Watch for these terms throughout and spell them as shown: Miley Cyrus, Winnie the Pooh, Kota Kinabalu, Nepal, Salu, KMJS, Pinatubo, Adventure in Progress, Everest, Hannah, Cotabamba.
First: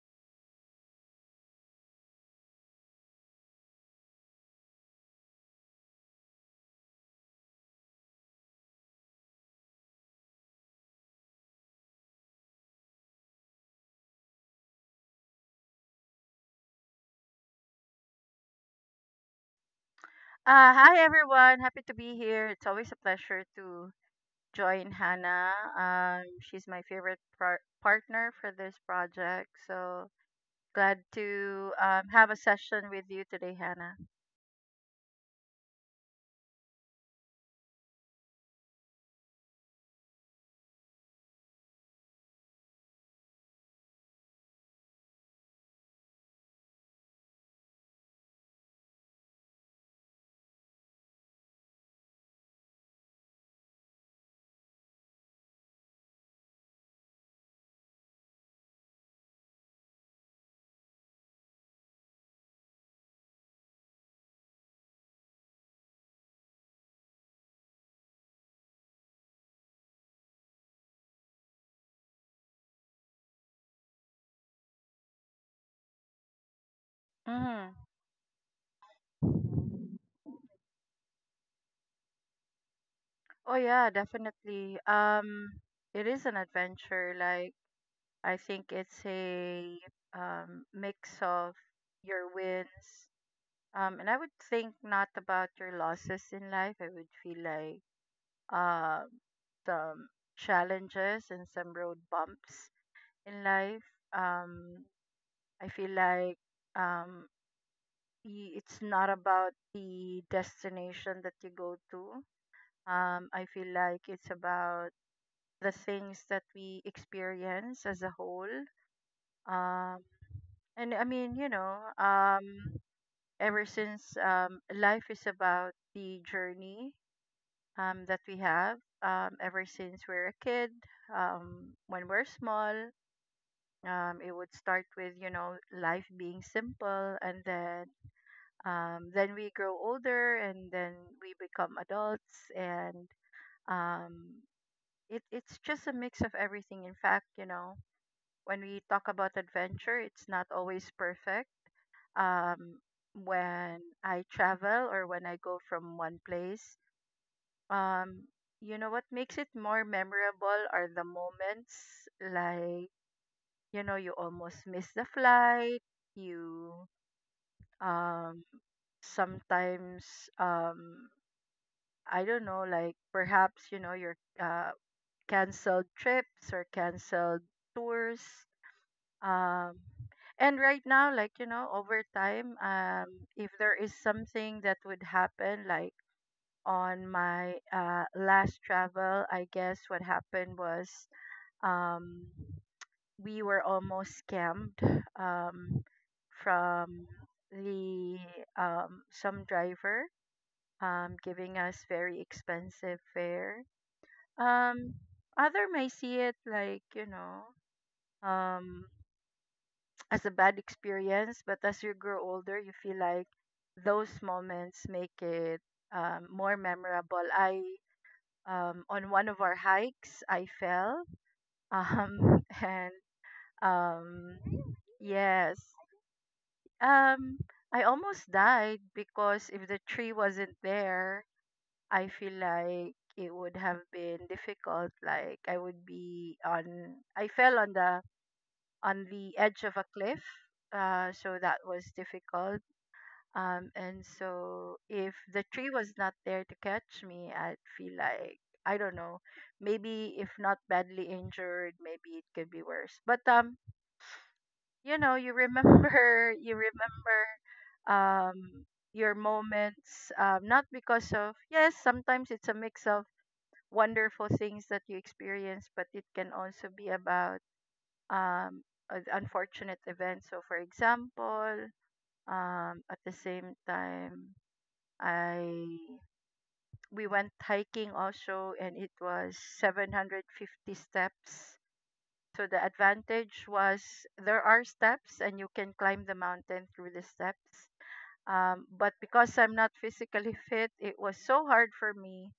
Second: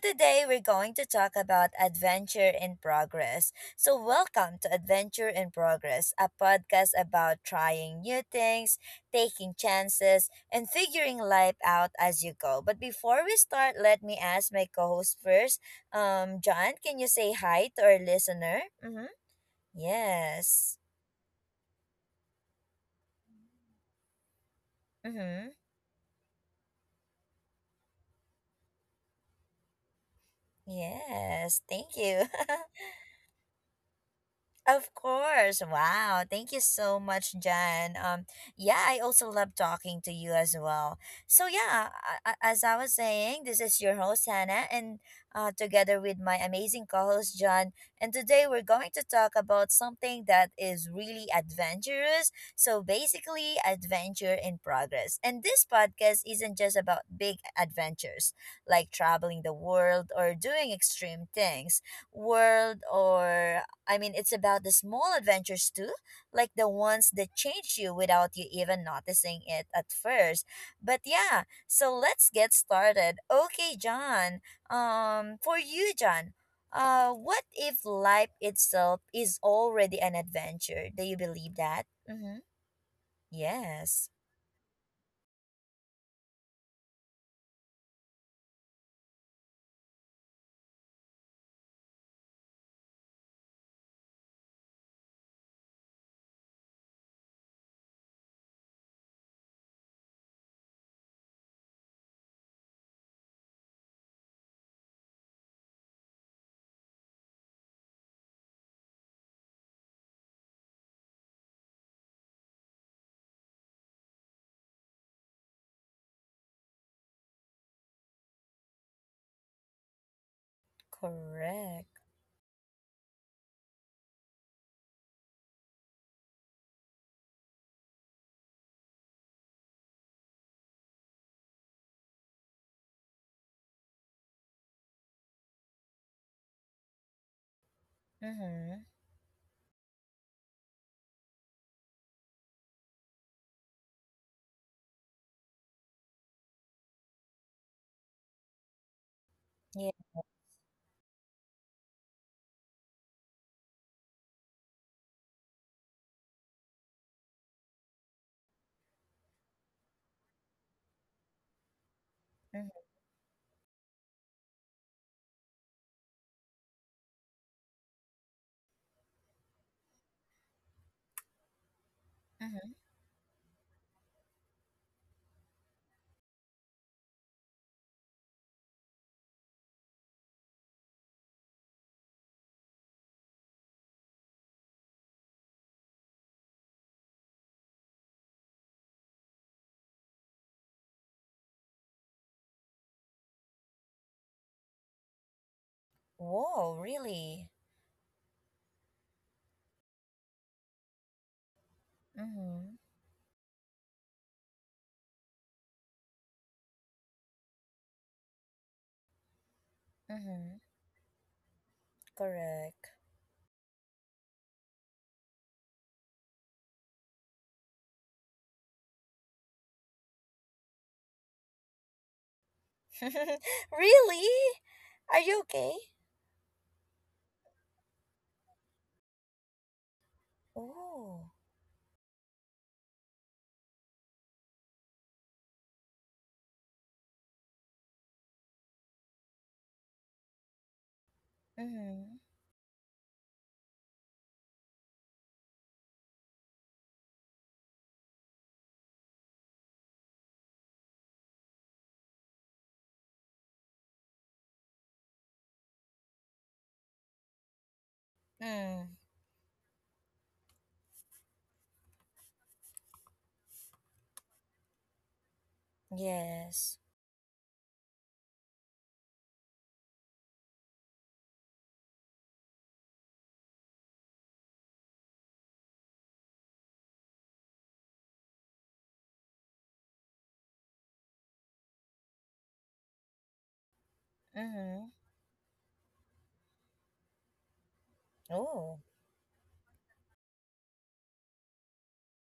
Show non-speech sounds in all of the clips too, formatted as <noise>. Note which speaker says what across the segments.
Speaker 1: today we're going to talk about Adventure in Progress. So welcome to Adventure in Progress, a podcast about trying new things, taking chances, and figuring life out as you go. But before we start, let me ask my co-host first. John, can you say hi to our listener? Mhm. Yes.
Speaker 2: Hi everyone, happy to be here. It's always a pleasure to join Hannah.
Speaker 1: Mhm.
Speaker 2: She's my favorite partner for this project, so glad
Speaker 1: Yes.
Speaker 2: to
Speaker 1: Thank you.
Speaker 2: have
Speaker 1: <laughs>
Speaker 2: a session with you today, Hannah.
Speaker 1: Of course. Wow. Thank you so much, Jan. Yeah, I also love talking to you as well. So yeah, as I was saying, this is your host Hannah and together with my amazing co-host John, and today we're going to talk about something that is really adventurous. So basically, adventure in progress. And this podcast isn't just about big adventures like traveling the world or doing extreme things world or it's about the small adventures too, like the ones that change you without you even noticing it at first. But yeah, so let's get started. Okay, John. For you, John. What
Speaker 2: hmm
Speaker 1: if life itself is already an adventure? Do you believe that? Mm-hmm.
Speaker 2: Oh yeah,
Speaker 1: Yes,
Speaker 2: definitely. It is an adventure. Like, I think it's a mix of your wins. And I would think not about your losses in life. I would feel like uh, some challenges and some road bumps in life. Um, I feel like um, it's not about the destination that you go to. I feel like it's about the things that we experience as a whole. Um, and I mean,
Speaker 1: correct.
Speaker 2: ever since life is about the journey that we have ever since we're a kid. When we're small, it would start with life being simple, and then
Speaker 1: Mm-hmm.
Speaker 2: then we grow older, and then we become adults, and um, it's just a mix of everything. In fact, when we talk about adventure,
Speaker 1: Yeah.
Speaker 2: it's not always perfect. Um, when I travel or when I go from one place. Um, you know what makes it more memorable are the moments
Speaker 1: Mm-hmm.
Speaker 2: like, you almost miss the flight, you um sometimes, um I don't know,
Speaker 1: Mm-hmm.
Speaker 2: like perhaps, your canceled trips or canceled tours. Um and right now, like, over time, if there is something that would happen, like on my last travel, I guess what happened was, um, we were almost scammed, um,
Speaker 1: Whoa,
Speaker 2: from
Speaker 1: really?
Speaker 2: the some driver, giving us very
Speaker 1: Mm-hmm.
Speaker 2: expensive fare. Um, Other may see it like, um, <tsk> as a bad
Speaker 1: Mm-hmm.
Speaker 2: experience, but as you grow older, you
Speaker 1: Correct.
Speaker 2: feel like those moments make it more memorable. I On one of our hikes, I fell. <laughs> And
Speaker 1: <laughs> Really?
Speaker 2: um,
Speaker 1: Are you
Speaker 2: yes,
Speaker 1: okay?
Speaker 2: um, I almost died, because if the tree wasn't there,
Speaker 1: Oh.
Speaker 2: I feel like it would have been difficult. Like, I would be on. I fell on the edge of a cliff, so that was
Speaker 1: Mm-hmm.
Speaker 2: difficult. And so if the tree was not there to catch me, I'd feel like, I don't know, maybe if not badly injured, maybe it could be worse. But you remember, <laughs> um,
Speaker 1: Mm.
Speaker 2: your moments. Not because of. Yes, sometimes it's a mix of wonderful things that you experience, but it can also be
Speaker 1: Yes.
Speaker 2: about um unfortunate events. So, for example, at the same time I we went hiking also, and it was 750 steps. So the advantage was there are
Speaker 1: Mm-hmm.
Speaker 2: steps and you can climb the mountain through the steps.
Speaker 1: Oh.
Speaker 2: But because I'm not physically <laughs> fit, it was so hard for me.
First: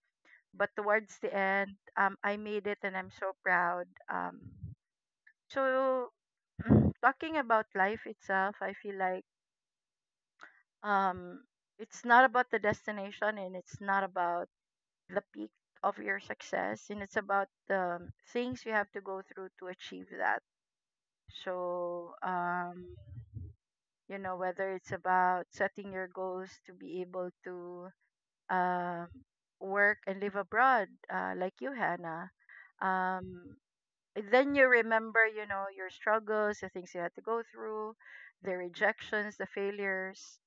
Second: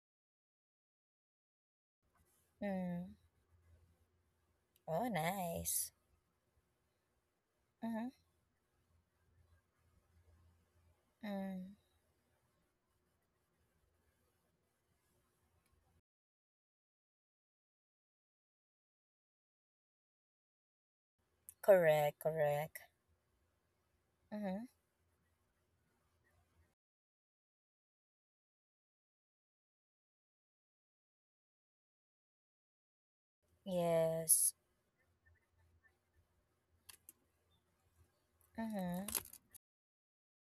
Speaker 2: But towards the end, I made it and I'm
Speaker 1: Mm.
Speaker 2: so proud. Um,
Speaker 1: Oh, nice.
Speaker 2: so <clears throat> talking about life
Speaker 1: Mm-hmm.
Speaker 2: itself, I feel like um,
Speaker 1: Mm.
Speaker 2: it's not about the destination, and it's not about the peak of your success, and it's about the things you have to go through to achieve that. So
Speaker 1: Correct, correct. Mm-hmm.
Speaker 2: whether it's about setting your goals to be able to um work and live abroad, like you, Hannah. um
Speaker 1: Yes.
Speaker 2: then you remember, your struggles, the things you had to go through, the
Speaker 1: Mm-hmm.
Speaker 2: rejections, the failures.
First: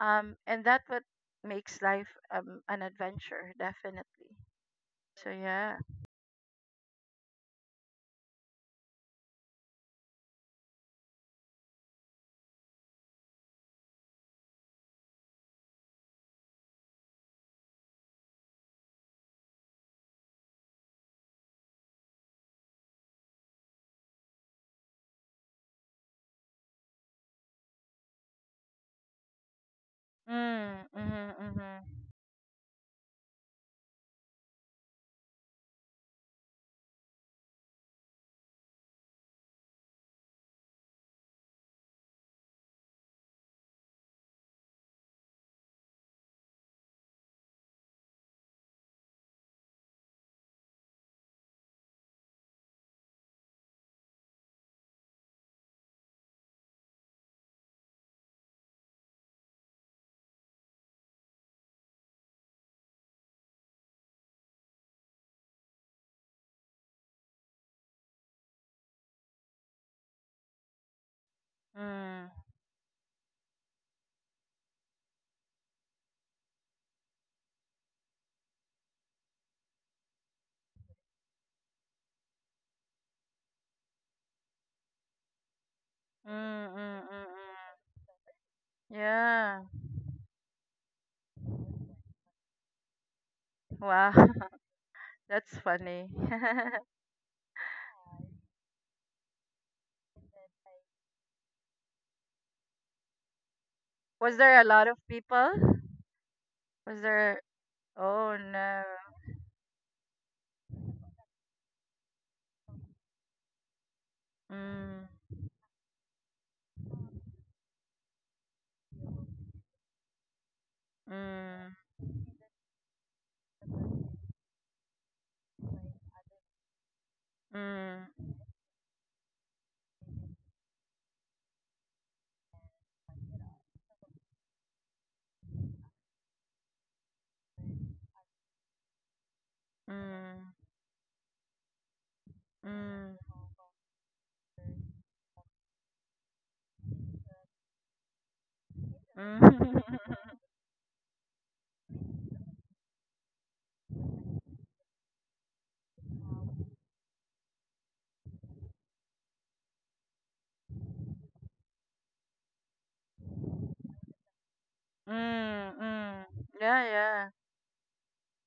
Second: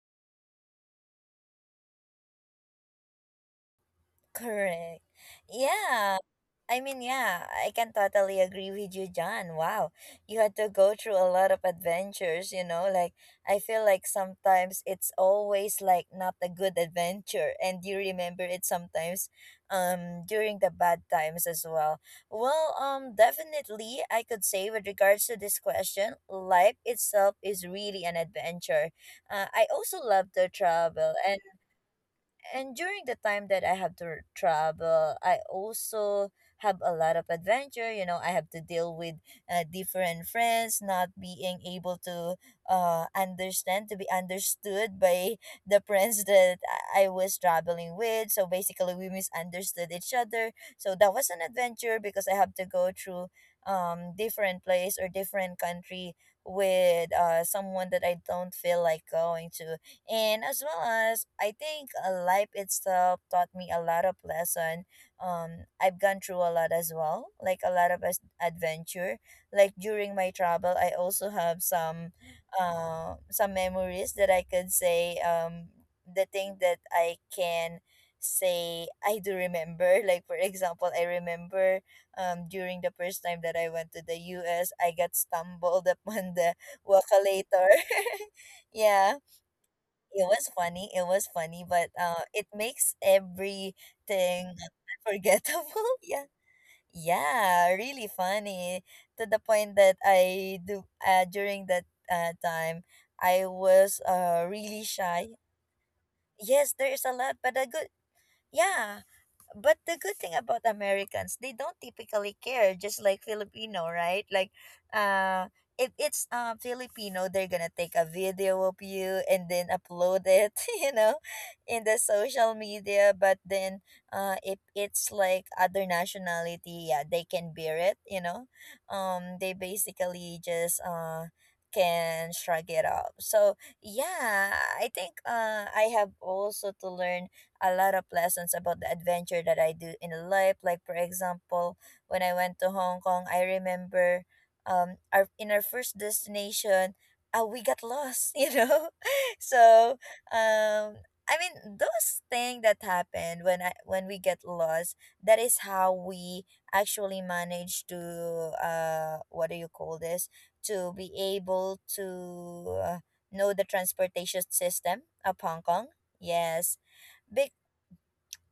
Speaker 2: And that's what makes life, an adventure, definitely.
Speaker 1: Correct.
Speaker 2: So yeah.
Speaker 1: Yeah. I mean, yeah, I can totally agree with you, John. Wow. You had to go through a lot of adventures, you know? Like, I feel like sometimes it's always like not a good adventure, and you remember it sometimes during the bad times as well. Well, definitely I could say with regards to this question, life itself is really an adventure. I also love to
Speaker 2: Mm,
Speaker 1: travel
Speaker 2: mhm,
Speaker 1: and
Speaker 2: mhm.
Speaker 1: during the time that I have to travel, I also have a lot of adventure. You know, I have to deal with different friends, not being able to understand, to be understood by <laughs> the friends that I was traveling with. So basically, we misunderstood each other. So that was an adventure because I have to go through different place or different country with someone that I don't feel like going to, and as well as I think, life itself taught me a lot of lesson. I've gone through a lot as well, like a lot of adventure. Like during my travel I also have
Speaker 2: Mm,
Speaker 1: some memories that I could say, the thing that I can say I do remember. <laughs> Like for example I remember during the first time that I went to the U. S. I got stumbled <laughs>
Speaker 2: mm,
Speaker 1: upon the walk.
Speaker 2: mm, mm, mm.
Speaker 1: <laughs> Yeah,
Speaker 2: Yeah.
Speaker 1: it was funny. It was funny, but it makes
Speaker 2: Wow. <laughs>
Speaker 1: everything
Speaker 2: That's
Speaker 1: unforgettable. <laughs>
Speaker 2: funny.
Speaker 1: Yeah,
Speaker 2: <laughs>
Speaker 1: yeah, really funny to the point that I do, during that time I was
Speaker 2: Was there a
Speaker 1: really
Speaker 2: lot of
Speaker 1: shy.
Speaker 2: people?
Speaker 1: Yes, there is
Speaker 2: Was
Speaker 1: a lot,
Speaker 2: there?
Speaker 1: but a good,
Speaker 2: Oh no.
Speaker 1: yeah, but the good thing about Americans, they don't typically care, just like Filipino, right? Like,
Speaker 2: Mm,
Speaker 1: uh, if it's Filipino, they're gonna take a video of you and then upload it, <laughs> you know,
Speaker 2: mm,
Speaker 1: in the social media. But then, if it's like other nationality, yeah, they can bear it, you
Speaker 2: mm,
Speaker 1: know. They basically just can shrug it off. So yeah, I think I have also to learn a lot of lessons about the adventure that I do in life.
Speaker 2: mm,
Speaker 1: Like for example, when I went to Hong
Speaker 2: mm,
Speaker 1: Kong, I remember our in our first destination, we got lost, <laughs> you know?
Speaker 2: mm,
Speaker 1: So um I mean those things that happened when I when we get lost, that is how we actually manage to, what do you call this? To be able to, know the transportation system
Speaker 2: <laughs> mm,
Speaker 1: of Hong Kong.
Speaker 2: mm.
Speaker 1: Yes.
Speaker 2: Yeah, yeah.
Speaker 1: Big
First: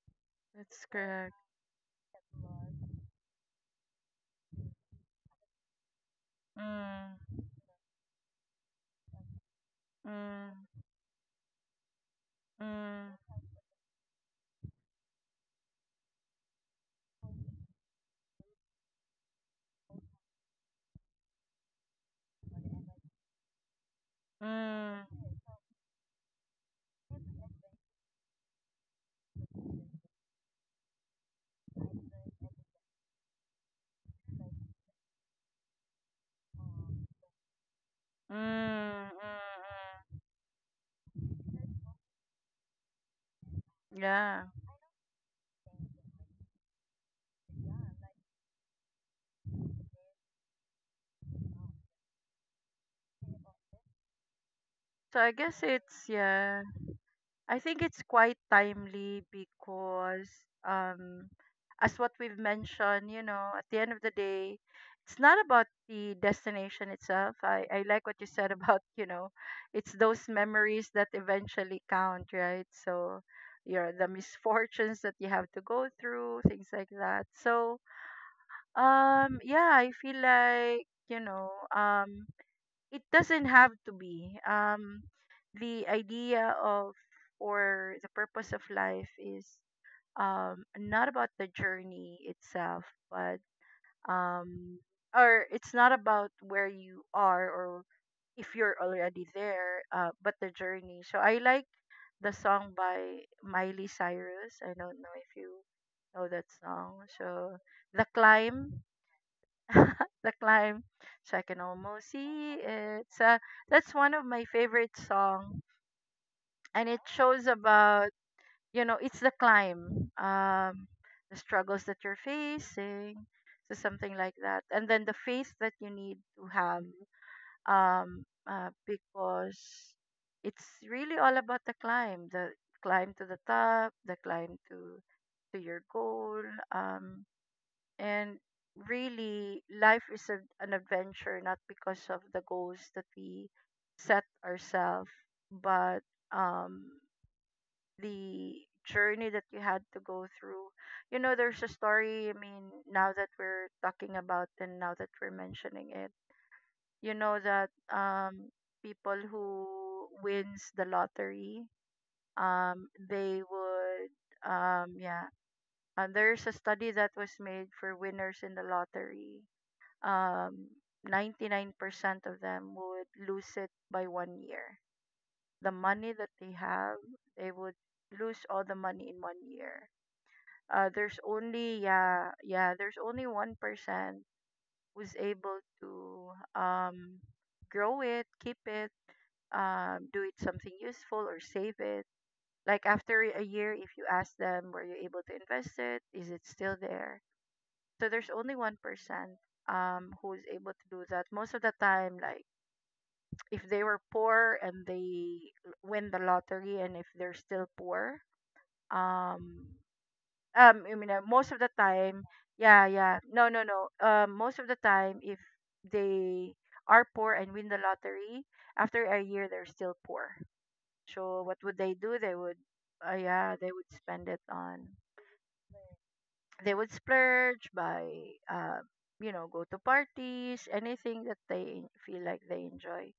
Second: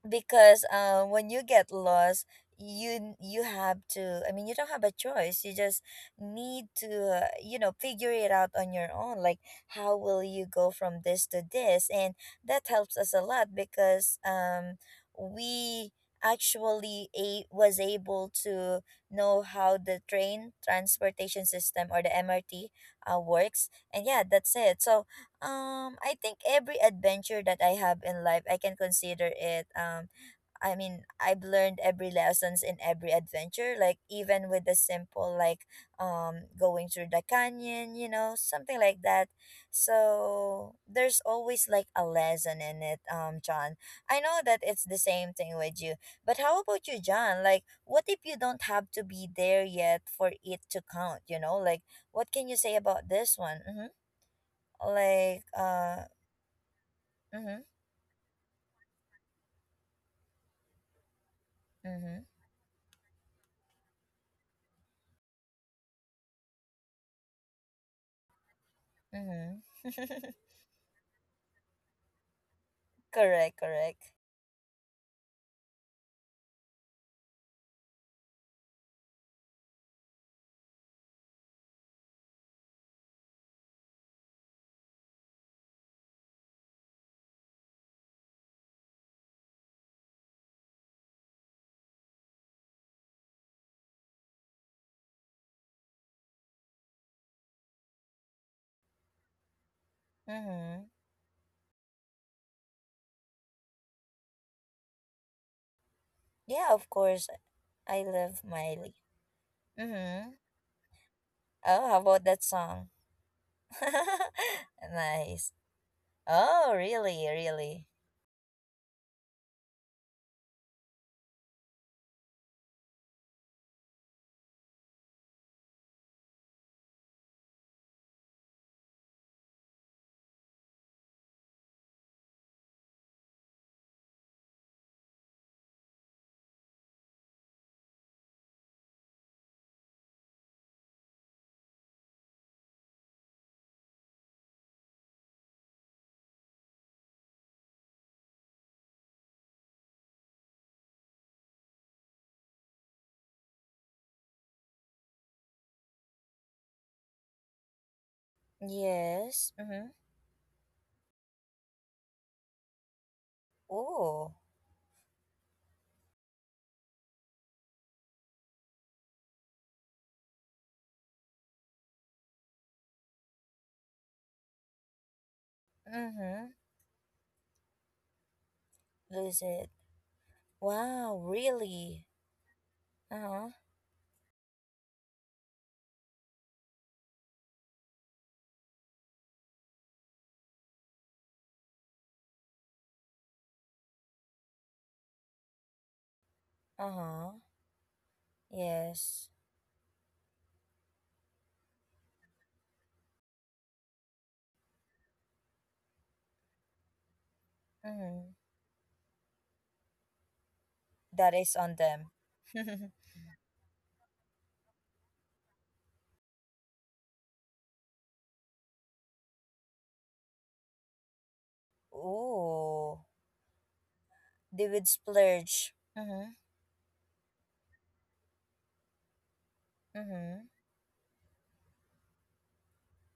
Speaker 1: because
Speaker 2: That's
Speaker 1: when
Speaker 2: correct.
Speaker 1: you get lost you have to, I mean you don't have a choice, you just need to,
Speaker 2: Mm,
Speaker 1: you know, figure it out on your own, like how will you go
Speaker 2: mm,
Speaker 1: from this to this. And that helps us a
Speaker 2: mm,
Speaker 1: lot because we actually was able to know how the train transportation system or the MRT works. And yeah,
Speaker 2: mm,
Speaker 1: that's it. So
Speaker 2: mm, mm,
Speaker 1: I think every adventure that I have in life I can consider it. I mean, I've learned every lessons in every adventure, like even with the simple, like going through the canyon, you know,
Speaker 2: mm.
Speaker 1: something like that.
Speaker 2: Mm.
Speaker 1: So there's always like a lesson in it, John. I know
Speaker 2: Yeah.
Speaker 1: that it's the same thing with you, but how about you, John? Like, what if you don't have to be there yet for it to count? You know, like, what can you say about this one? Mm-hmm.
Speaker 2: So I
Speaker 1: Like,
Speaker 2: guess it's, yeah.
Speaker 1: mm-hmm,
Speaker 2: I think it's quite timely because um as what
Speaker 1: mm-hmm,
Speaker 2: we've mentioned, at the end of the day, it's not about the destination itself. I like what you said about, <laughs>
Speaker 1: mm-hmm.
Speaker 2: it's those
Speaker 1: <laughs>
Speaker 2: memories that eventually count, right? So
Speaker 1: Correct,
Speaker 2: your the
Speaker 1: correct.
Speaker 2: misfortunes that you have to go through, things like that. So yeah, I feel like, um it doesn't have to be the idea of, or the purpose of life is not about the journey itself, but um or it's not about where you are, or if you're already there, but the
Speaker 1: Mm-hmm.
Speaker 2: journey. So I like the song by Miley Cyrus. I don't know if you know that
Speaker 1: Yeah, of
Speaker 2: song.
Speaker 1: course.
Speaker 2: So
Speaker 1: I
Speaker 2: the
Speaker 1: love
Speaker 2: climb.
Speaker 1: Miley.
Speaker 2: <laughs>
Speaker 1: Mm-hmm.
Speaker 2: The climb. So I can
Speaker 1: Oh, how
Speaker 2: almost
Speaker 1: about that
Speaker 2: see,
Speaker 1: song?
Speaker 2: it's that's one of my
Speaker 1: <laughs>
Speaker 2: favorite
Speaker 1: Nice.
Speaker 2: song.
Speaker 1: Oh,
Speaker 2: And it
Speaker 1: really,
Speaker 2: shows
Speaker 1: really.
Speaker 2: about, it's the climb, the struggles that you're facing, so something like that. And then the faith that you need to have, um because it's really all about the climb, the climb to the top, the climb to your goal. um and really, life is an adventure, not because of the goals that we set ourselves, but um, the journey that you had to go through. You know, there's a story, I mean, now that we're talking about, and now that we're mentioning it, you know that, people
Speaker 1: Yes. Mm-hmm.
Speaker 2: who wins the lottery,
Speaker 1: Ooh.
Speaker 2: yeah, there's a study that was made for winners in the lottery. um, 99% of them would lose it by one year. The money that
Speaker 1: Mm-hmm.
Speaker 2: they have, they would lose all the money in one
Speaker 1: Lose it.
Speaker 2: year.
Speaker 1: Wow,
Speaker 2: There's only
Speaker 1: really?
Speaker 2: Yeah, yeah, there's only
Speaker 1: Uh-huh.
Speaker 2: 1% who's able to grow it, keep it, do it something useful or save it. Like, after a year, if you ask them, were you able to invest it? Is it still there?
Speaker 1: Uh-huh.
Speaker 2: So there's only one
Speaker 1: Yes.
Speaker 2: percent who's able to do that most of the time, like if they were poor and they win the lottery and if they're still poor.
Speaker 1: Mm-hmm.
Speaker 2: um I mean,
Speaker 1: That
Speaker 2: most
Speaker 1: is
Speaker 2: of the
Speaker 1: on them.
Speaker 2: time. Yeah,
Speaker 1: <laughs>
Speaker 2: yeah. No, no, no. Most of the time, if they are poor and win the lottery, after a year they're still poor. So what would they do? They would
Speaker 1: Ooh.
Speaker 2: yeah, they would spend it
Speaker 1: They
Speaker 2: on.
Speaker 1: would splurge. Mm-hmm.
Speaker 2: They would splurge by, uh, go to
Speaker 1: Mm-hmm.
Speaker 2: parties, anything that they feel like they enjoy.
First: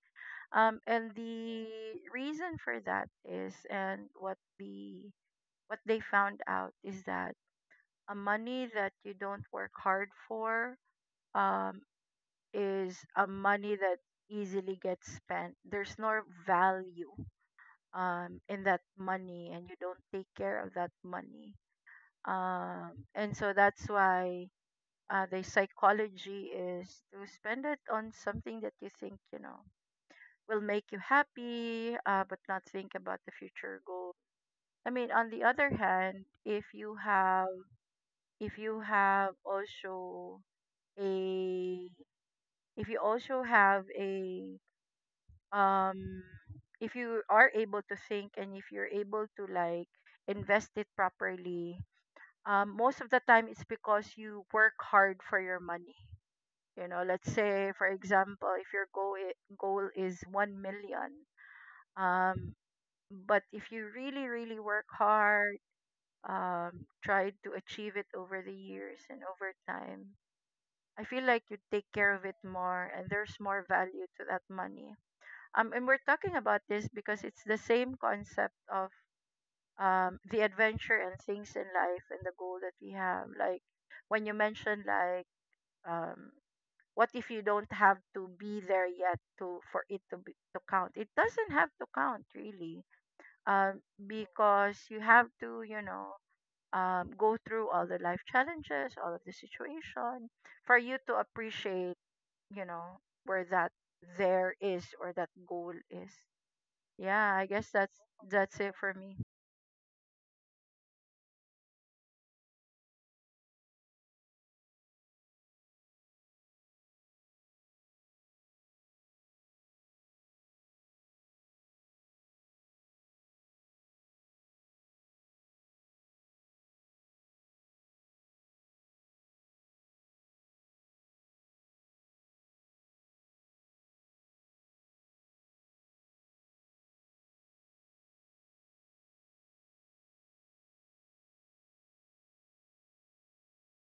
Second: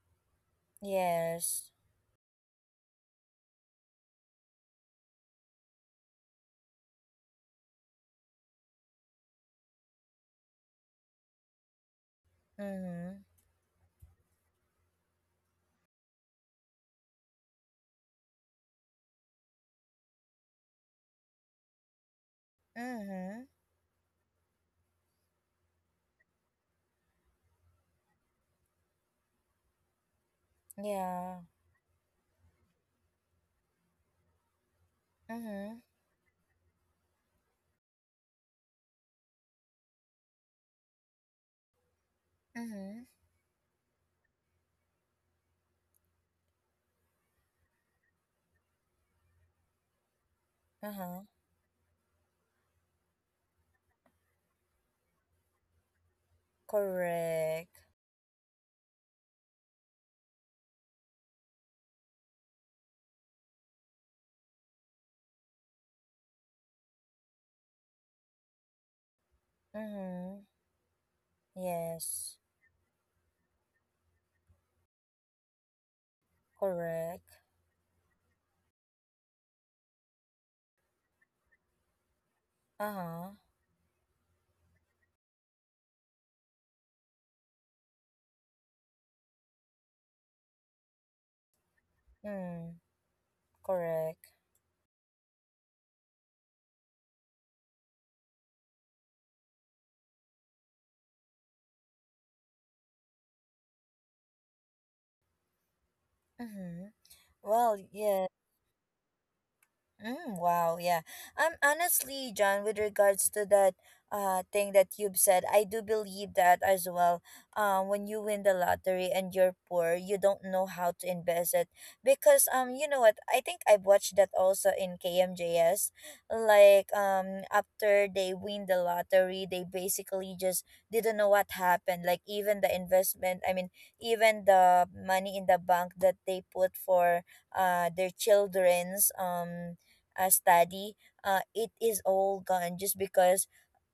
Speaker 2: And the
Speaker 1: Yes.
Speaker 2: reason for that is, and what they found out is that a money that you don't work hard for, um, is a
Speaker 1: Mm-hmm.
Speaker 2: money that easily gets spent. There's no value, in that money, and you don't take care of that money. And
Speaker 1: Mm-hmm.
Speaker 2: so that's why the psychology is to spend it on something that you think, will make you
Speaker 1: Yeah.
Speaker 2: happy, but not think about the future goal. I mean, on the other
Speaker 1: Mm-hmm.
Speaker 2: hand, if you have also a if you
Speaker 1: Mm-hmm.
Speaker 2: also have a um if you are able to think, and if you're able to, like, invest it
Speaker 1: Uh-huh.
Speaker 2: properly, most of the time it's because you work hard for your money. You know, let's say
Speaker 1: Correct.
Speaker 2: for example, if your goal is 1 million. um, But if you really, really work hard, try to achieve it over the years and over time,
Speaker 1: Mm-hmm.
Speaker 2: I feel like you take care of
Speaker 1: Yes.
Speaker 2: it more, and there's more value to that money. And we're talking about this because
Speaker 1: Correct.
Speaker 2: it's the same concept of, the adventure and things in life, and the goal that we have.
Speaker 1: Uh-huh.
Speaker 2: Like, when you mentioned, like, um, what if you don't have to be there yet to count? It doesn't have to count
Speaker 1: Mm.
Speaker 2: really. um,
Speaker 1: Correct.
Speaker 2: because you have to, you know, go through all the life challenges, all of the situation, for you to appreciate, you know, where that there is, or that goal is.
Speaker 1: Mm-hmm.
Speaker 2: Yeah, I guess
Speaker 1: Well,
Speaker 2: that's
Speaker 1: yes.
Speaker 2: that's it for me.
Speaker 1: Mm, wow, yeah. Honestly, John, with regards to that thing that you've said, I do believe that as well. When you win the lottery and you're poor, you don't know how to invest it, because you know what? I think I've watched that also in KMJS. Like after they win the lottery, they basically just didn't know what happened. Like even the investment, I mean, even the money in the bank that they put for their children's study, it is all gone, just because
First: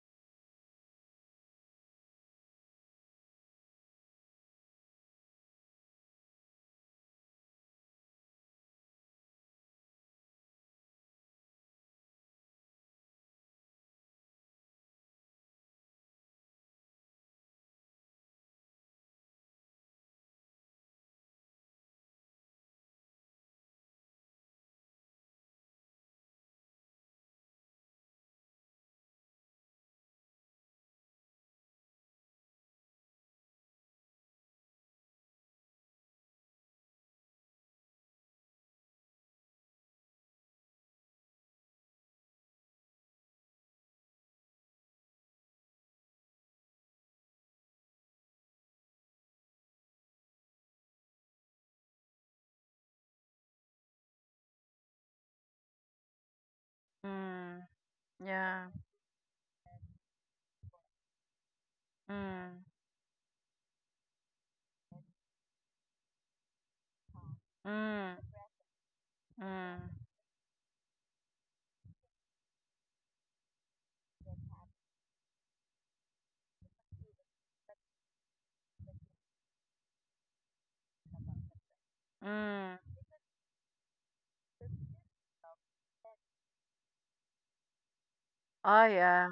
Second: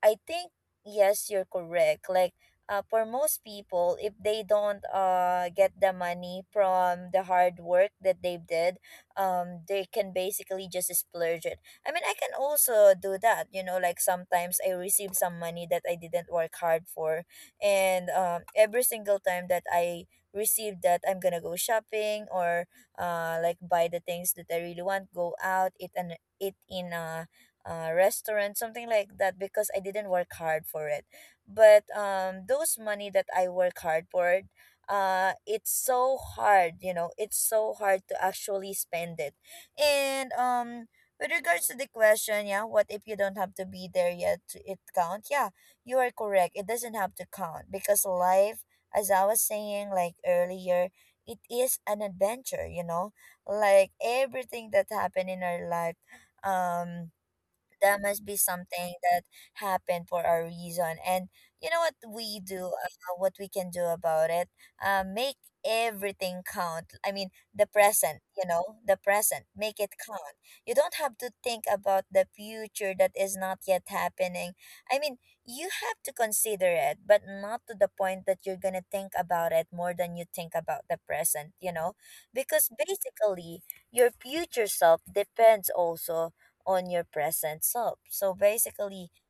Speaker 1: I think, yes, you're correct. Like, for most people, if they don't get the money from the hard work that they did, they can basically just splurge it. I mean, I can also do that. You know, like sometimes I receive some money that I didn't work hard for, and every single time that I receive that, I'm gonna go shopping or, like buy the things that I really want, go out, eat and eat in a restaurant, something like that, because I didn't work hard for it. But those money that I work hard for, it's so hard, you know, it's so hard to actually spend it. And with regards to the question, yeah, what if you don't have to be there yet to it count? Yeah, you are correct. It doesn't have to count because life, as I was saying like earlier, it is an adventure, you know, like everything that happened in our life, um
Speaker 2: Mm,
Speaker 1: that must be
Speaker 2: yeah.
Speaker 1: something that happened for a reason. And you know what we
Speaker 2: Mm,
Speaker 1: do, what we can do about it, make everything count. I mean, the present,
Speaker 2: mm,
Speaker 1: you know, the present, make it
Speaker 2: mm,
Speaker 1: count. You don't have to think about the future that is not yet happening. I mean, you have to consider it, but not to the point that you're gonna think about it more than you think about the present, you know, because
Speaker 2: mm.
Speaker 1: basically your future self depends also on your present self. So
Speaker 2: Oh
Speaker 1: basically,
Speaker 2: yeah,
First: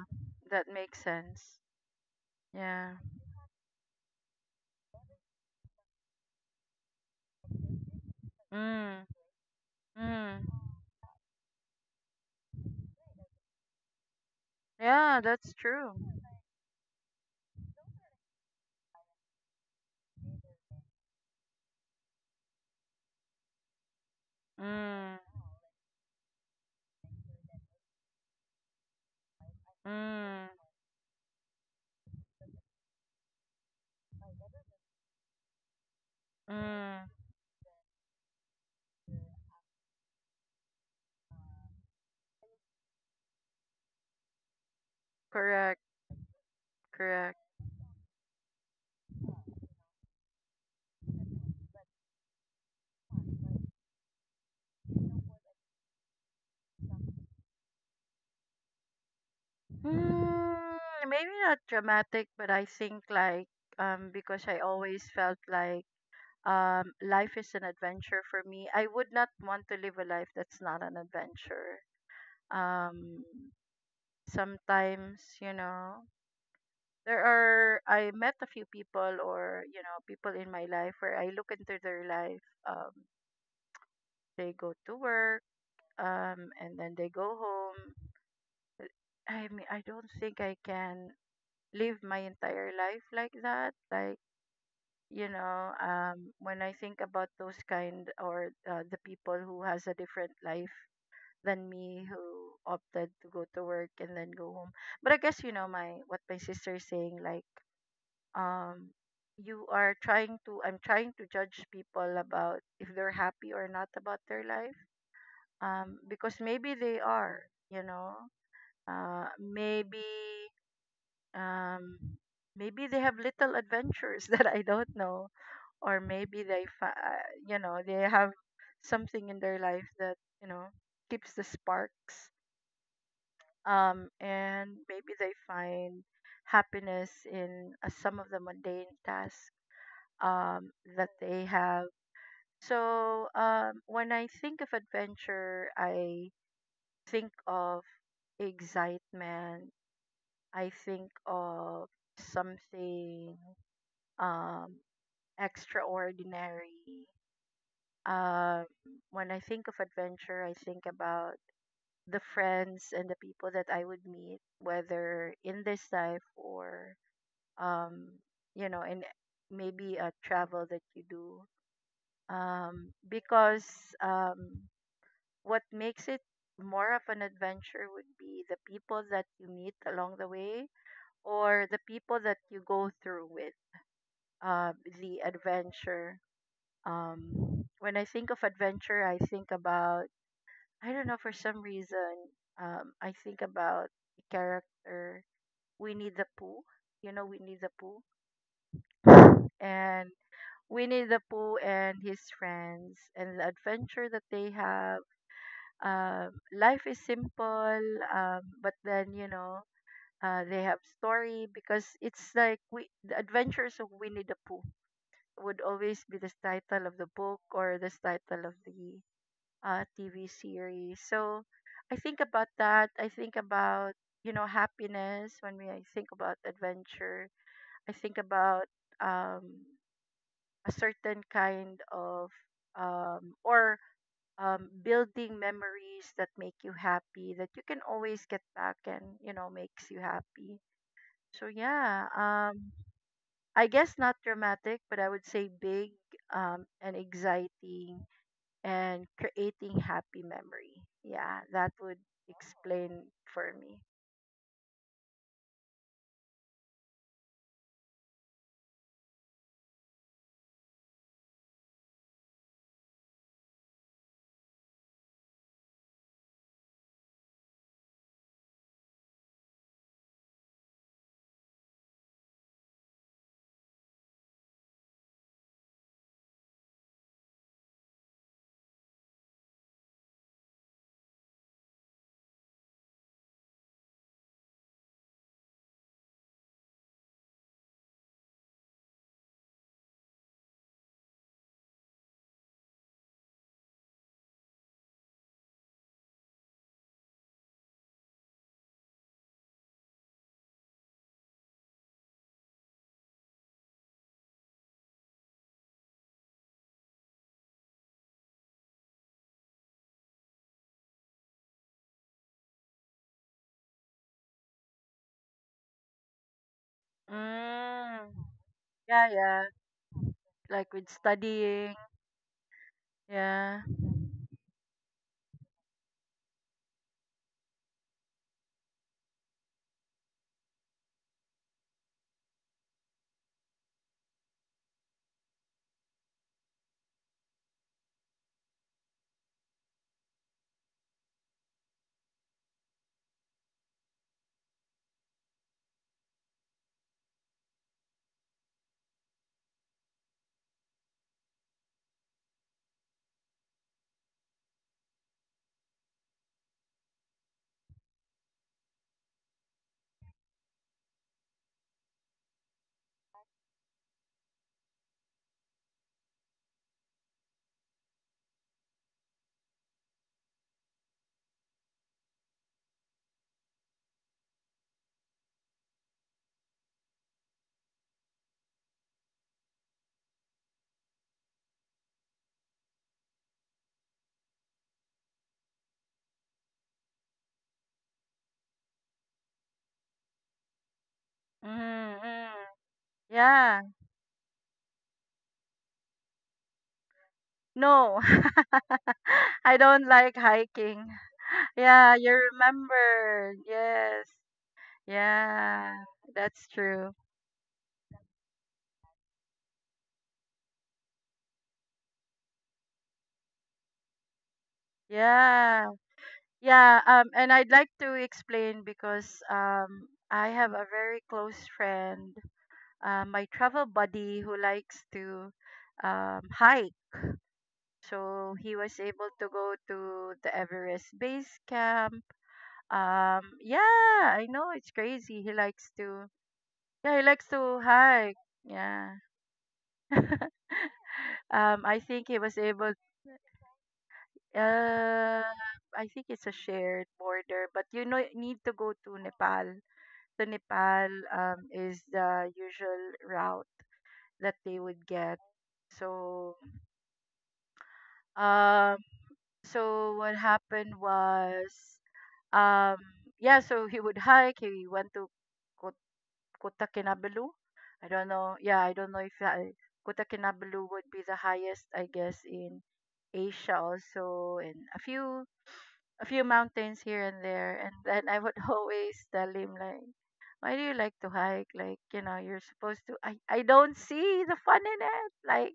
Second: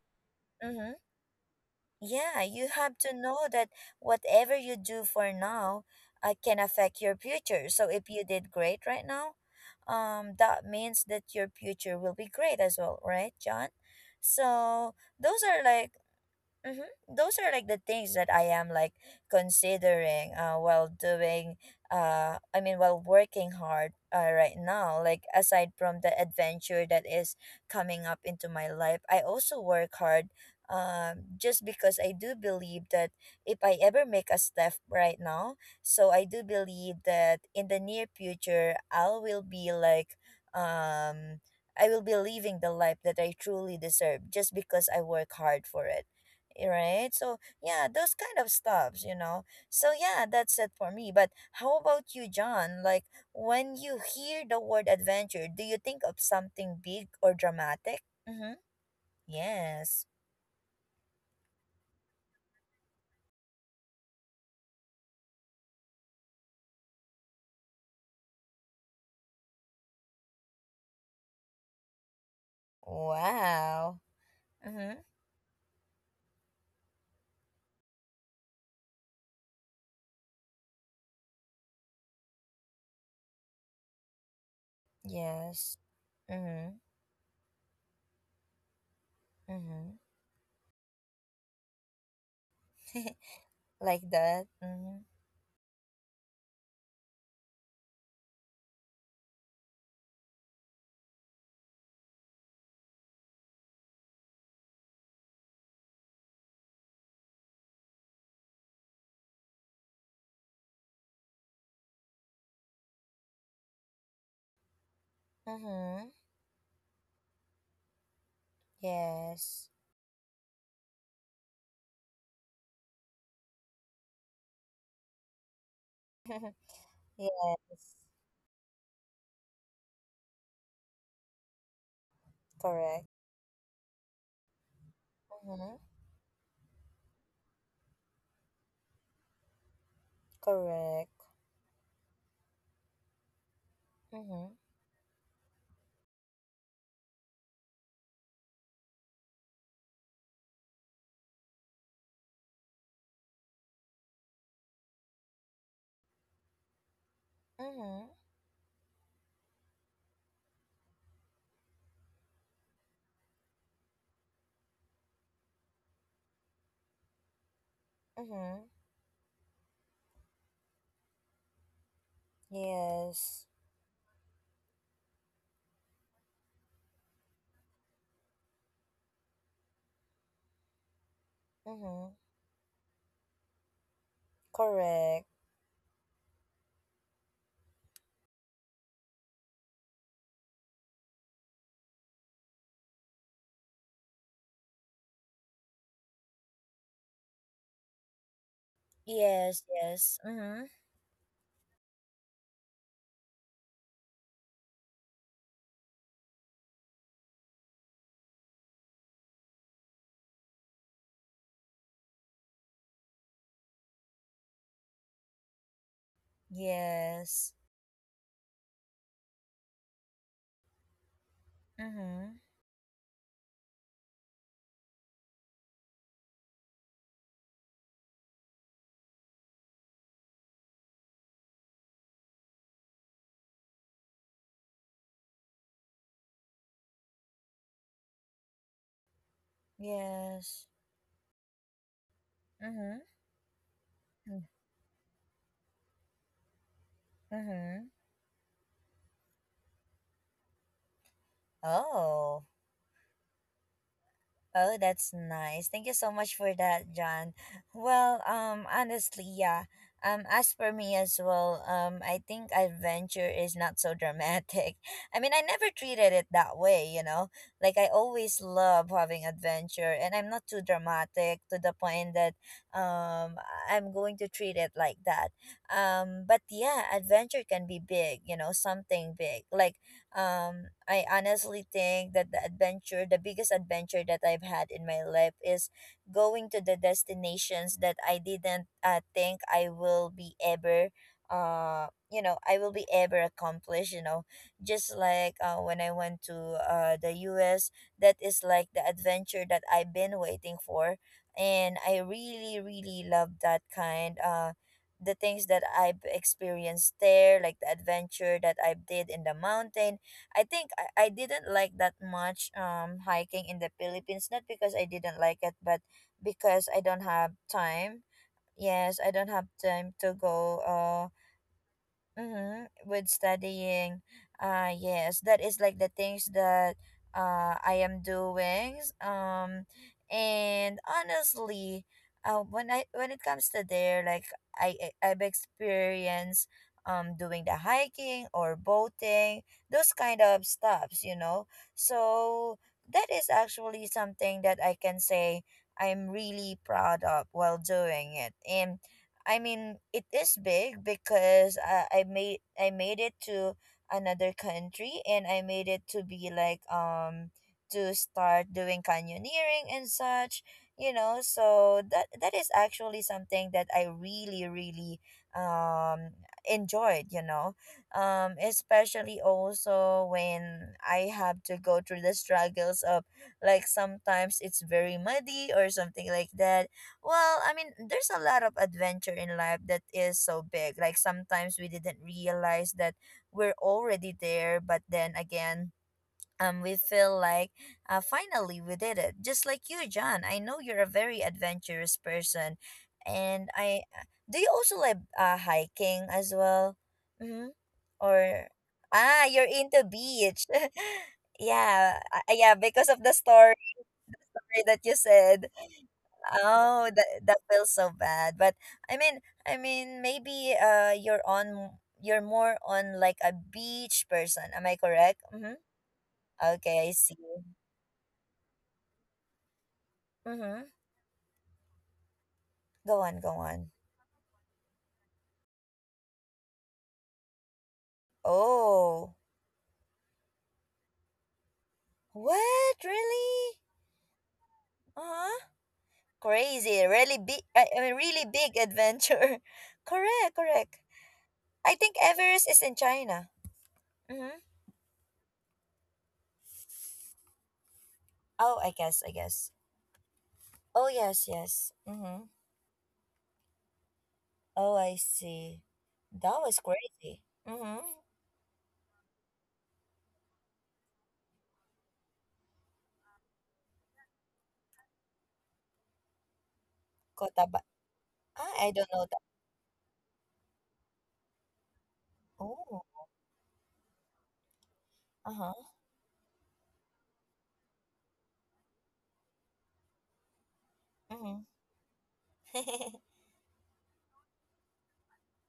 Speaker 2: that
Speaker 1: mm-hmm,
Speaker 2: makes sense.
Speaker 1: yeah, you
Speaker 2: Yeah.
Speaker 1: have to know that whatever you do for now, can affect your future. So if you did great right
Speaker 2: Mm,
Speaker 1: now,
Speaker 2: mm.
Speaker 1: that means that your future will be great as well, right, John? So
Speaker 2: Yeah,
Speaker 1: those
Speaker 2: that's
Speaker 1: are like.
Speaker 2: true.
Speaker 1: Mm-hmm. Those are like the things that I am like considering, while doing, I mean while working hard, right now,
Speaker 2: Mm,
Speaker 1: like aside from the adventure that is coming up into my life, I also work hard
Speaker 2: mm,
Speaker 1: just because I do believe that if I ever make a step right now, so I do believe
Speaker 2: mm.
Speaker 1: that in the near future I will be like, um I will be living the life that I truly deserve just because I work hard
Speaker 2: Correct.
Speaker 1: for it, eh, right?
Speaker 2: Correct.
Speaker 1: So yeah, those kind of stuffs, you know. So yeah, that's it for me. But how about you, John? Like, when you hear the word adventure, do you think of something big or dramatic? Mm-hmm. Yes.
Speaker 2: Mm, maybe not dramatic, but I think, because I always felt like, life is an adventure for me. I would not want to live a life that's not an adventure. Um
Speaker 1: Wow. Mm-hmm.
Speaker 2: Sometimes, you know, there are I met a few people, or, you know, people in my life where I look into their life. They go to work,
Speaker 1: Yes. Mm-hmm.
Speaker 2: and then they go home. I mean, I
Speaker 1: Mm-hmm.
Speaker 2: don't think I can live my entire life like
Speaker 1: <laughs>
Speaker 2: that.
Speaker 1: Like
Speaker 2: Like,
Speaker 1: that. Mm-hmm.
Speaker 2: you know, when I think about those kind or the people who has a different life than me who opted to go to work and then go home. But I guess, you know, my what my sister is saying, like, um, you are trying to I'm trying to judge people about if they're happy or not about their life.
Speaker 1: Mm-hmm.
Speaker 2: Because maybe they are, you know.
Speaker 1: Yes.
Speaker 2: Maybe um maybe they have little adventures <laughs> that I don't know, or maybe they
Speaker 1: <laughs> Yes.
Speaker 2: they have something in their life that you know keeps the sparks,
Speaker 1: Correct.
Speaker 2: and maybe they
Speaker 1: Mm-hmm.
Speaker 2: find happiness in some of the mundane tasks um that
Speaker 1: Correct.
Speaker 2: they have. So when I
Speaker 1: Mm-hmm.
Speaker 2: think of adventure, I think of excitement. I think of something um extraordinary.
Speaker 1: Mm-hmm.
Speaker 2: Um, when I think of adventure, I think about the friends and the people that I would meet, whether in this life or, um,
Speaker 1: Mm-hmm.
Speaker 2: in maybe a travel that you do.
Speaker 1: Yes.
Speaker 2: Because um, what makes it more of an adventure would be the people that you meet along the way, or the
Speaker 1: Mm-hmm.
Speaker 2: people that you go through with uh, the
Speaker 1: Correct.
Speaker 2: adventure. When I think of adventure, I think about, I don't know, for some reason. I think about the character Winnie the Pooh. You know Winnie the Pooh,
Speaker 1: Yes,
Speaker 2: and
Speaker 1: yes. Mm-hmm.
Speaker 2: Winnie the Pooh and his friends and the adventure that they have. Life is simple, but then they have story, because it's like we, the adventures of Winnie the Pooh would always be the title of the book
Speaker 1: Yes.
Speaker 2: or the title of the TV series. So I think
Speaker 1: Mm-hmm.
Speaker 2: about that. I think about, happiness when we I think about adventure. I think about um, a certain kind of or building memories that make you happy, that you can always get back and you know makes you happy.
Speaker 1: Yes.
Speaker 2: So yeah,
Speaker 1: Mm-hmm.
Speaker 2: I guess not dramatic, but I would say big and
Speaker 1: Mm-hmm.
Speaker 2: exciting and creating happy memory. Yeah, that would
Speaker 1: Oh.
Speaker 2: explain for me.
Speaker 1: Oh, that's nice. Thank you so much for that, John. Well, honestly, yeah. As for me as well, I think adventure is not so dramatic. <laughs> I mean, I never treated it that way, you know. Like I always love having adventure, and I'm not too dramatic to the point that um I'm going to treat it like that. But yeah, adventure can be big, you know, something big. Like I honestly think that the biggest adventure that I've had in my life is going to the destinations that I didn't think I will be ever uh I will be ever accomplish just like when I went to the US. That is like the adventure that I've been waiting for, and I really love that kind the things that I've experienced there, like the adventure that I did in the mountain. I think I didn't like that much hiking in the Philippines, not because I didn't like it, but because I don't have time.
Speaker 2: Mm.
Speaker 1: Yes,
Speaker 2: Yeah,
Speaker 1: I don't
Speaker 2: yeah.
Speaker 1: have time to go
Speaker 2: Like with studying.
Speaker 1: Mm-hmm. With
Speaker 2: Yeah.
Speaker 1: studying, yes, that is like the things that I am doing. And honestly, when it comes to there, like I've experienced doing the hiking or boating, those kind of stuffs, you know. So that is actually something that I can say I'm really proud of while doing it. And I mean, it is big because I made it to another country, and I made it to be like to start doing canyoneering and such, you know. So that is actually something that I really um enjoyed, you know. Especially also when I have to go through the struggles of, like, sometimes it's very muddy or something like that. Well, I mean, there's a lot of adventure in life that is so big. Like sometimes we didn't realize that we're already there, but then again, we feel like finally we did it. Just like you, John. I know you're a very
Speaker 2: Mm,
Speaker 1: adventurous
Speaker 2: mm.
Speaker 1: person, and
Speaker 2: Yeah.
Speaker 1: I. Do you also like hiking as well? Mm-hmm.
Speaker 2: No.
Speaker 1: Or
Speaker 2: <laughs>
Speaker 1: ah, you're
Speaker 2: I
Speaker 1: into
Speaker 2: don't like
Speaker 1: beach.
Speaker 2: hiking.
Speaker 1: <laughs>
Speaker 2: Yeah,
Speaker 1: Yeah,
Speaker 2: you
Speaker 1: yeah, because of the
Speaker 2: remember.
Speaker 1: story.
Speaker 2: Yes.
Speaker 1: Sorry that you said.
Speaker 2: Yeah. That's true.
Speaker 1: Oh, that that feels so bad. But I mean, I mean, maybe you're more on like a beach person. Am I correct? Mm-hmm.
Speaker 2: Yeah. Yeah,
Speaker 1: Okay, I see.
Speaker 2: and I'd like to explain, because I have
Speaker 1: Mm-hmm.
Speaker 2: a very close friend,
Speaker 1: Go on,
Speaker 2: my
Speaker 1: go
Speaker 2: travel
Speaker 1: on.
Speaker 2: buddy, who likes to hike. So he was able
Speaker 1: Oh,
Speaker 2: to go to the Everest base camp.
Speaker 1: what? Really?
Speaker 2: Yeah, I know it's crazy.
Speaker 1: Uh-huh. Crazy.
Speaker 2: Yeah, he
Speaker 1: Really
Speaker 2: likes
Speaker 1: big.
Speaker 2: to hike.
Speaker 1: Really big
Speaker 2: Yeah.
Speaker 1: adventure. <laughs>
Speaker 2: <laughs>
Speaker 1: Correct, correct. I
Speaker 2: I
Speaker 1: think
Speaker 2: think he was
Speaker 1: Everest is
Speaker 2: able.
Speaker 1: in China. Mm-hmm.
Speaker 2: Uh, I think it's a shared border, but you know, need to
Speaker 1: Oh,
Speaker 2: go to
Speaker 1: I
Speaker 2: Nepal.
Speaker 1: guess.
Speaker 2: To Nepal
Speaker 1: Oh yes, yes.
Speaker 2: is
Speaker 1: Mm-hmm.
Speaker 2: the usual route that they
Speaker 1: Oh,
Speaker 2: would
Speaker 1: I
Speaker 2: get.
Speaker 1: see.
Speaker 2: So,
Speaker 1: That was crazy. Mm-hmm.
Speaker 2: um, So what happened was, um, yeah, so he would hike. He went to Ko- Kota Kinabalu.
Speaker 1: Cotabamba.
Speaker 2: I don't know.
Speaker 1: Ah,
Speaker 2: Yeah, I
Speaker 1: I
Speaker 2: don't
Speaker 1: don't
Speaker 2: know
Speaker 1: know
Speaker 2: if
Speaker 1: that.
Speaker 2: that, Kota Kinabalu would be the highest, I guess, in
Speaker 1: Oh,
Speaker 2: Asia also, and
Speaker 1: uh-huh.
Speaker 2: a few mountains here and there. And then I would <laughs> always tell him like, "Why do you like to
Speaker 1: Mm-hmm.
Speaker 2: hike? Like, you know, you're supposed to. I
Speaker 1: <laughs>
Speaker 2: I don't see the fun in it. Like,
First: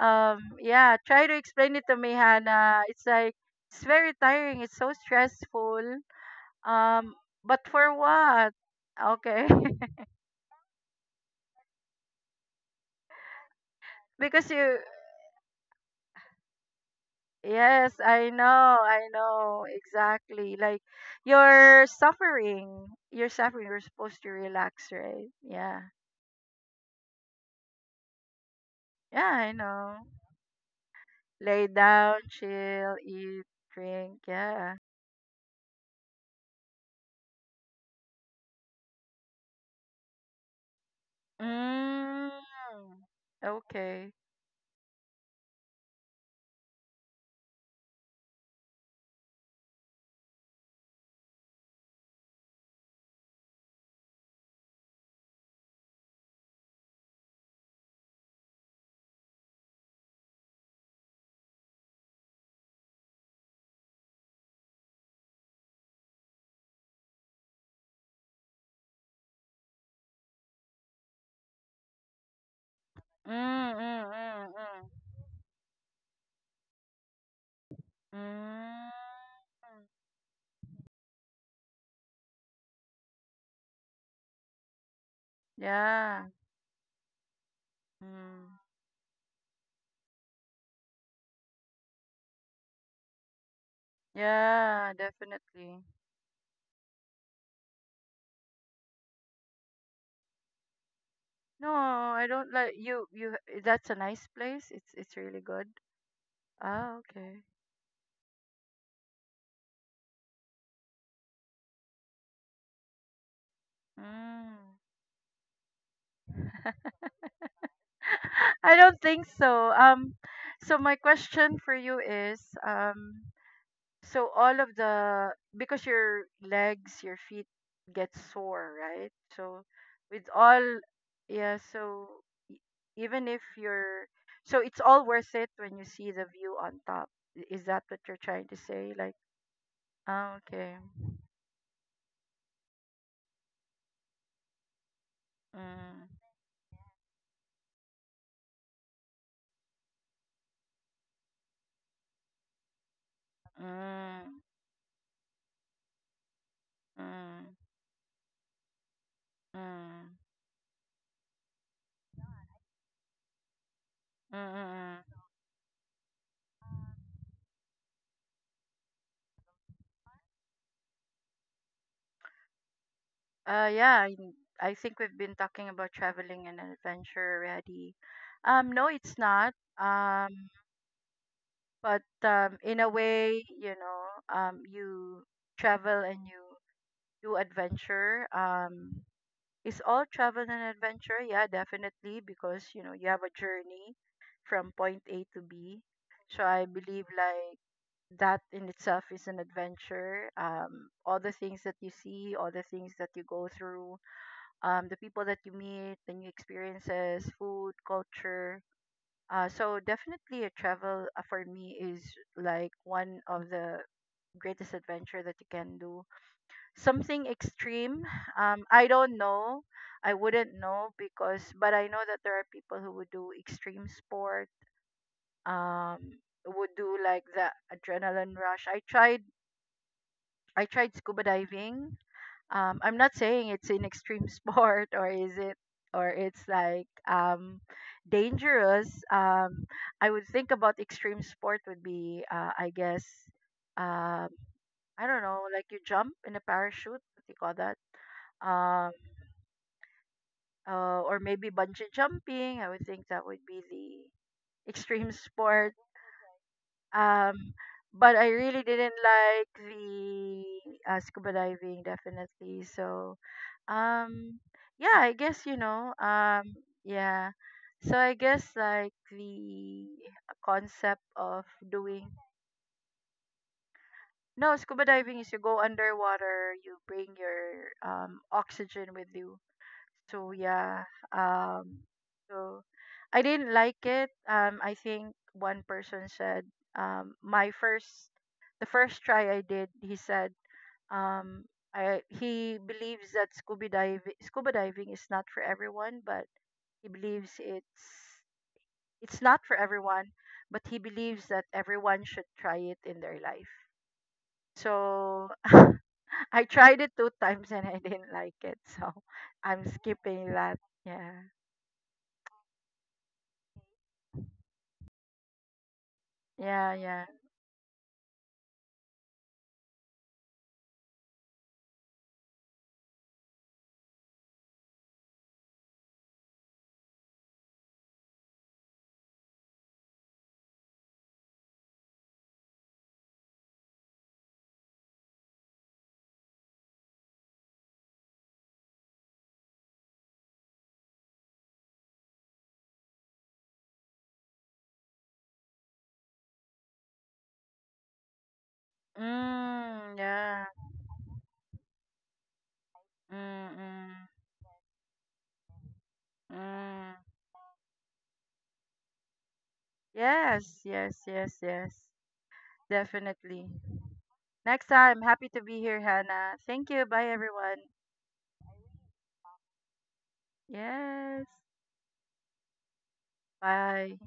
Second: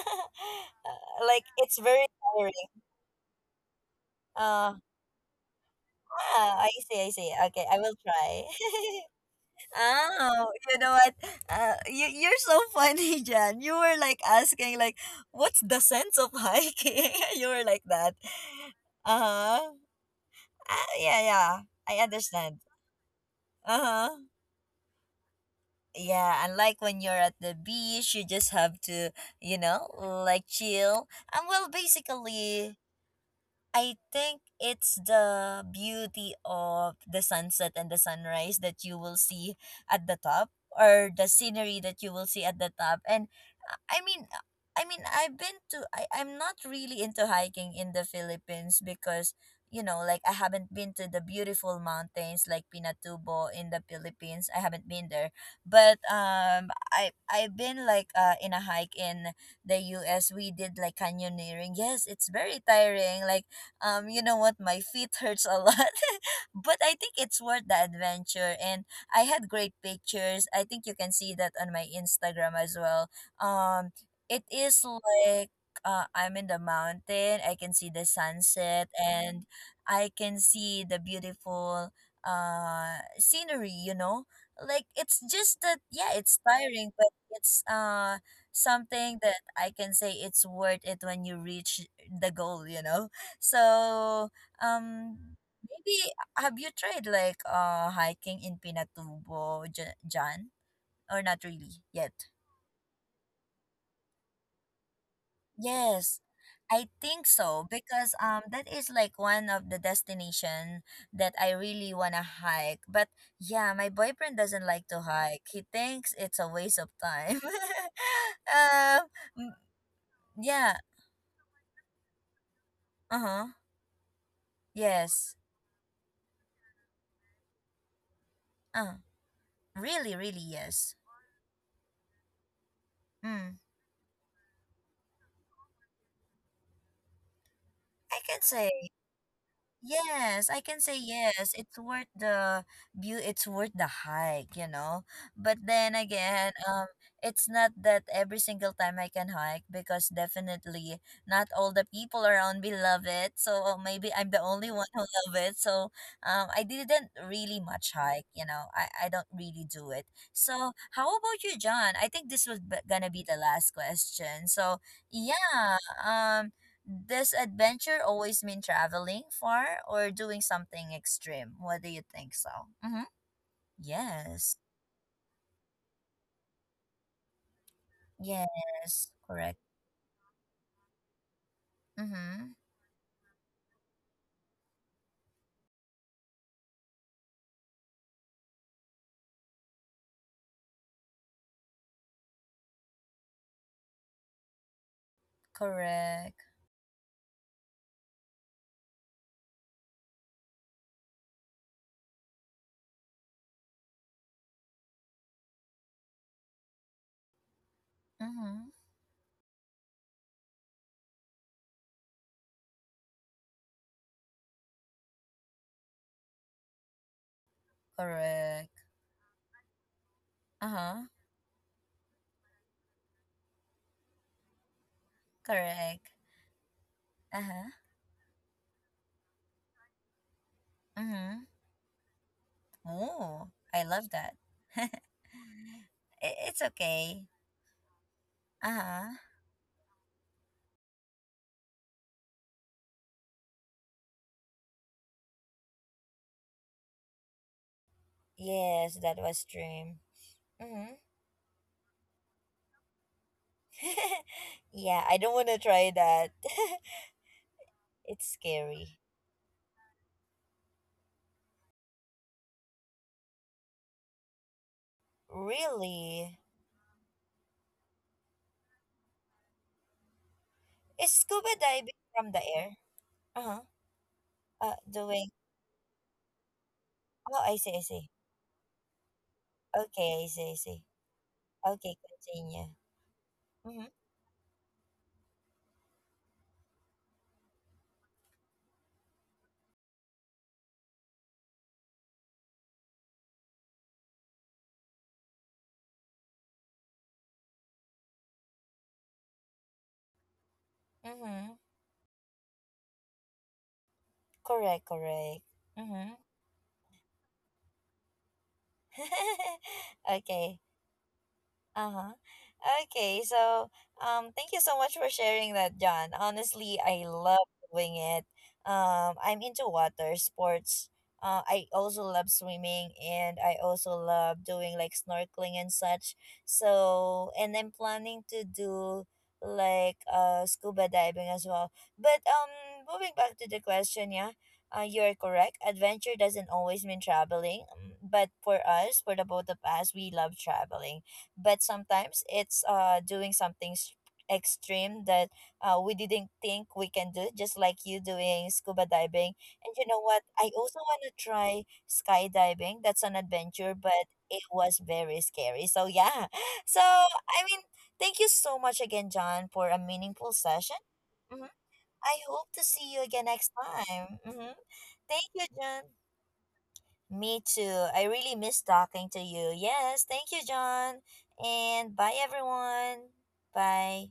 Speaker 2: yeah, try to
Speaker 1: Like
Speaker 2: explain
Speaker 1: it's
Speaker 2: it to
Speaker 1: very
Speaker 2: me,
Speaker 1: tiring.
Speaker 2: Hannah. It's like it's very tiring.
Speaker 1: Uh,
Speaker 2: It's so stressful.
Speaker 1: ah, I
Speaker 2: Um,
Speaker 1: see.
Speaker 2: but
Speaker 1: Okay, I will
Speaker 2: for
Speaker 1: try.
Speaker 2: what?
Speaker 1: <laughs>
Speaker 2: Okay. <laughs>
Speaker 1: Oh, you know what? You you're so funny, <laughs> Jan. You were like
Speaker 2: because you
Speaker 1: asking like, what's the sense of hiking? <laughs> You were like
Speaker 2: yes,
Speaker 1: that.
Speaker 2: I know. I
Speaker 1: Uh-huh.
Speaker 2: know exactly. Like
Speaker 1: Ah, yeah, yeah.
Speaker 2: you're
Speaker 1: I understand.
Speaker 2: suffering. You're suffering. You're
Speaker 1: Uh-huh.
Speaker 2: supposed to relax, right? Yeah.
Speaker 1: Yeah, and like when you're at the beach, you just have to,
Speaker 2: Yeah, I
Speaker 1: you know,
Speaker 2: know.
Speaker 1: like chill. And
Speaker 2: Lay
Speaker 1: well,
Speaker 2: down,
Speaker 1: basically,
Speaker 2: chill, eat,
Speaker 1: I
Speaker 2: drink.
Speaker 1: think
Speaker 2: Yeah.
Speaker 1: it's the beauty of the sunset and the sunrise that you will see at the top or the scenery that you will
Speaker 2: Mm.
Speaker 1: see at the top. And uh, I
Speaker 2: Okay.
Speaker 1: mean uh, I mean I've been to I'm not really into hiking in the Philippines because you know like I haven't been to the beautiful mountains like Pinatubo in the Philippines. I haven't been there. But I've been like in a hike in the US. We did like canyoneering. Yes, it's very tiring. Like you know what, my feet hurts a lot, <laughs> but I think it's worth the adventure. And I had great pictures. I think you can see that on my Instagram as well.
Speaker 2: Mm,
Speaker 1: Um,
Speaker 2: mm,
Speaker 1: it
Speaker 2: mm,
Speaker 1: is
Speaker 2: mm.
Speaker 1: like I'm in the mountain. I can see the sunset,
Speaker 2: Mm.
Speaker 1: and I can see the beautiful scenery. You know, like it's just that, yeah,
Speaker 2: Yeah.
Speaker 1: it's tiring, but it's
Speaker 2: Mm.
Speaker 1: something that I can say it's worth it when you reach the goal. You know. So,
Speaker 2: Yeah,
Speaker 1: um,
Speaker 2: definitely.
Speaker 1: maybe have you tried like hiking in Pinatubo, Jan, or not
Speaker 2: No,
Speaker 1: really yet?
Speaker 2: I don't like you that's a nice place. It's really good.
Speaker 1: Yes, I
Speaker 2: Ah,
Speaker 1: think
Speaker 2: okay.
Speaker 1: so because that is like one of the destination that I really wanna hike. But yeah, my boyfriend doesn't
Speaker 2: Mm.
Speaker 1: like to hike. He thinks it's a waste of time. <laughs>
Speaker 2: <laughs> I
Speaker 1: um,
Speaker 2: don't think
Speaker 1: m-
Speaker 2: so.
Speaker 1: yeah.
Speaker 2: So my question for you is
Speaker 1: Uh huh.
Speaker 2: so all of
Speaker 1: Yes.
Speaker 2: the because your legs, your feet get sore,
Speaker 1: Uh,
Speaker 2: right? So
Speaker 1: really,
Speaker 2: with
Speaker 1: really
Speaker 2: all
Speaker 1: yes.
Speaker 2: yeah, so e- even if
Speaker 1: Mm.
Speaker 2: you're so it's all worth it when you see the view on top. I- Is that what
Speaker 1: I
Speaker 2: you're
Speaker 1: can
Speaker 2: trying to
Speaker 1: say
Speaker 2: say? Like, oh,
Speaker 1: yes, I can
Speaker 2: okay.
Speaker 1: say yes. It's worth the view, it's worth the hike, you know. But then
Speaker 2: Mm,
Speaker 1: again, it's not that every single time I can hike because definitely not all the people around me love it. So maybe I'm the
Speaker 2: mm,
Speaker 1: only one who <laughs> love it. So I didn't
Speaker 2: mm,
Speaker 1: really much hike, you know. I don't
Speaker 2: mm,
Speaker 1: really do it.
Speaker 2: mm,
Speaker 1: So how about you, John? I think this was gonna be the last
Speaker 2: mm,
Speaker 1: question. So
Speaker 2: mm."
Speaker 1: yeah, um does adventure always mean traveling far or doing something extreme? What do you think so? Mm-hmm.
Speaker 2: Yeah,
Speaker 1: Yes.
Speaker 2: I think we've been talking about traveling and adventure already. No,
Speaker 1: Yes.
Speaker 2: it's not.
Speaker 1: Correct.
Speaker 2: Um, but
Speaker 1: Mm-hmm.
Speaker 2: In a way, you know, you travel and you do adventure. Is all travel an adventure? Yeah, definitely, because you know you have a journey from point A to B.
Speaker 1: Correct.
Speaker 2: So I believe like that in itself is an adventure. All the things that you see, all the things that you go through, the people that you meet, the new experiences, food, culture,
Speaker 1: Mm-hmm.
Speaker 2: so definitely a travel for me is like one of the greatest adventure that you can do. Something extreme.
Speaker 1: Correct.
Speaker 2: I don't know. I wouldn't know
Speaker 1: Uh-huh.
Speaker 2: because, but I know that there are people who would do extreme sport.
Speaker 1: Correct.
Speaker 2: Um, would do like the
Speaker 1: Uh-huh.
Speaker 2: adrenaline rush. I tried. I tried scuba
Speaker 1: Mm-hmm.
Speaker 2: diving. I'm not
Speaker 1: Oh,
Speaker 2: saying it's
Speaker 1: I
Speaker 2: an
Speaker 1: love
Speaker 2: extreme <laughs>
Speaker 1: that. <laughs> I-
Speaker 2: sport, or is it, or it's
Speaker 1: it's
Speaker 2: like
Speaker 1: okay.
Speaker 2: dangerous.
Speaker 1: Uh-huh.
Speaker 2: I would think about extreme sport would be I guess, um I don't know, like you jump in a parachute, what do you call that, um
Speaker 1: Yes, that was dream. Mm-hmm.
Speaker 2: or maybe bungee jumping, I would think that would be
Speaker 1: <laughs>
Speaker 2: the
Speaker 1: Yeah, I
Speaker 2: extreme <laughs>
Speaker 1: don't want to
Speaker 2: sport.
Speaker 1: try that.
Speaker 2: Um,
Speaker 1: <laughs> It's
Speaker 2: but I really
Speaker 1: scary.
Speaker 2: didn't like the scuba diving definitely. Um, yeah, I guess you know,
Speaker 1: Really?
Speaker 2: yeah. So I guess like the
Speaker 1: Is
Speaker 2: concept
Speaker 1: scuba
Speaker 2: of
Speaker 1: diving
Speaker 2: doing
Speaker 1: from the air? Uh-huh.
Speaker 2: no, scuba
Speaker 1: Doing.
Speaker 2: diving is you go underwater, you bring
Speaker 1: Oh, I
Speaker 2: your
Speaker 1: see.
Speaker 2: oxygen with you.
Speaker 1: Okay,
Speaker 2: So
Speaker 1: I see.
Speaker 2: yeah, um,
Speaker 1: Okay,
Speaker 2: so
Speaker 1: continue.
Speaker 2: I didn't like
Speaker 1: Mm-hmm.
Speaker 2: it. I think one person said, my first, the first try I did, he said, um, he believes that scuba diving is not for everyone, but he believes it's not for everyone, but he believes that
Speaker 1: Mm-hmm.
Speaker 2: everyone should try it in their life.
Speaker 1: Correct,
Speaker 2: So
Speaker 1: correct.
Speaker 2: <laughs>
Speaker 1: Mm-hmm.
Speaker 2: I tried it 2 times and I didn't like it, so I'm
Speaker 1: <laughs>
Speaker 2: skipping
Speaker 1: Okay.
Speaker 2: that. Yeah.
Speaker 1: Uh-huh. Okay, so thank you so much for sharing that, John.
Speaker 2: Yeah,
Speaker 1: Honestly, I
Speaker 2: yeah.
Speaker 1: love doing it. I'm into water sports. I also love swimming, and I also love doing like snorkeling and such. So, and I'm planning to do like scuba diving as well. But moving back to the question, yeah. You're correct. Adventure doesn't always mean traveling, but for us, for the both of us, we love traveling, but sometimes it's doing something extreme that we didn't think we can do, just like you doing scuba diving. And you know
Speaker 2: Mm,
Speaker 1: what, I
Speaker 2: yeah.
Speaker 1: also want to try skydiving. That's an
Speaker 2: Mm,
Speaker 1: adventure, but
Speaker 2: mm,
Speaker 1: it was very scary. So yeah. <laughs> So
Speaker 2: mm.
Speaker 1: i mean thank you so much again, John, for a meaningful
Speaker 2: Yes,
Speaker 1: session.
Speaker 2: yes, yes,
Speaker 1: Hmm.
Speaker 2: yes.
Speaker 1: I hope to see you again next
Speaker 2: Definitely.
Speaker 1: time. Hmm.
Speaker 2: Next time,
Speaker 1: Thank
Speaker 2: happy
Speaker 1: you,
Speaker 2: to be
Speaker 1: John.
Speaker 2: here, Hannah. Thank you. Bye,
Speaker 1: Me
Speaker 2: everyone.
Speaker 1: too. I really miss talking to you. Yes, thank you, John.
Speaker 2: Yes.
Speaker 1: And bye, everyone.
Speaker 2: Bye.
Speaker 1: Bye.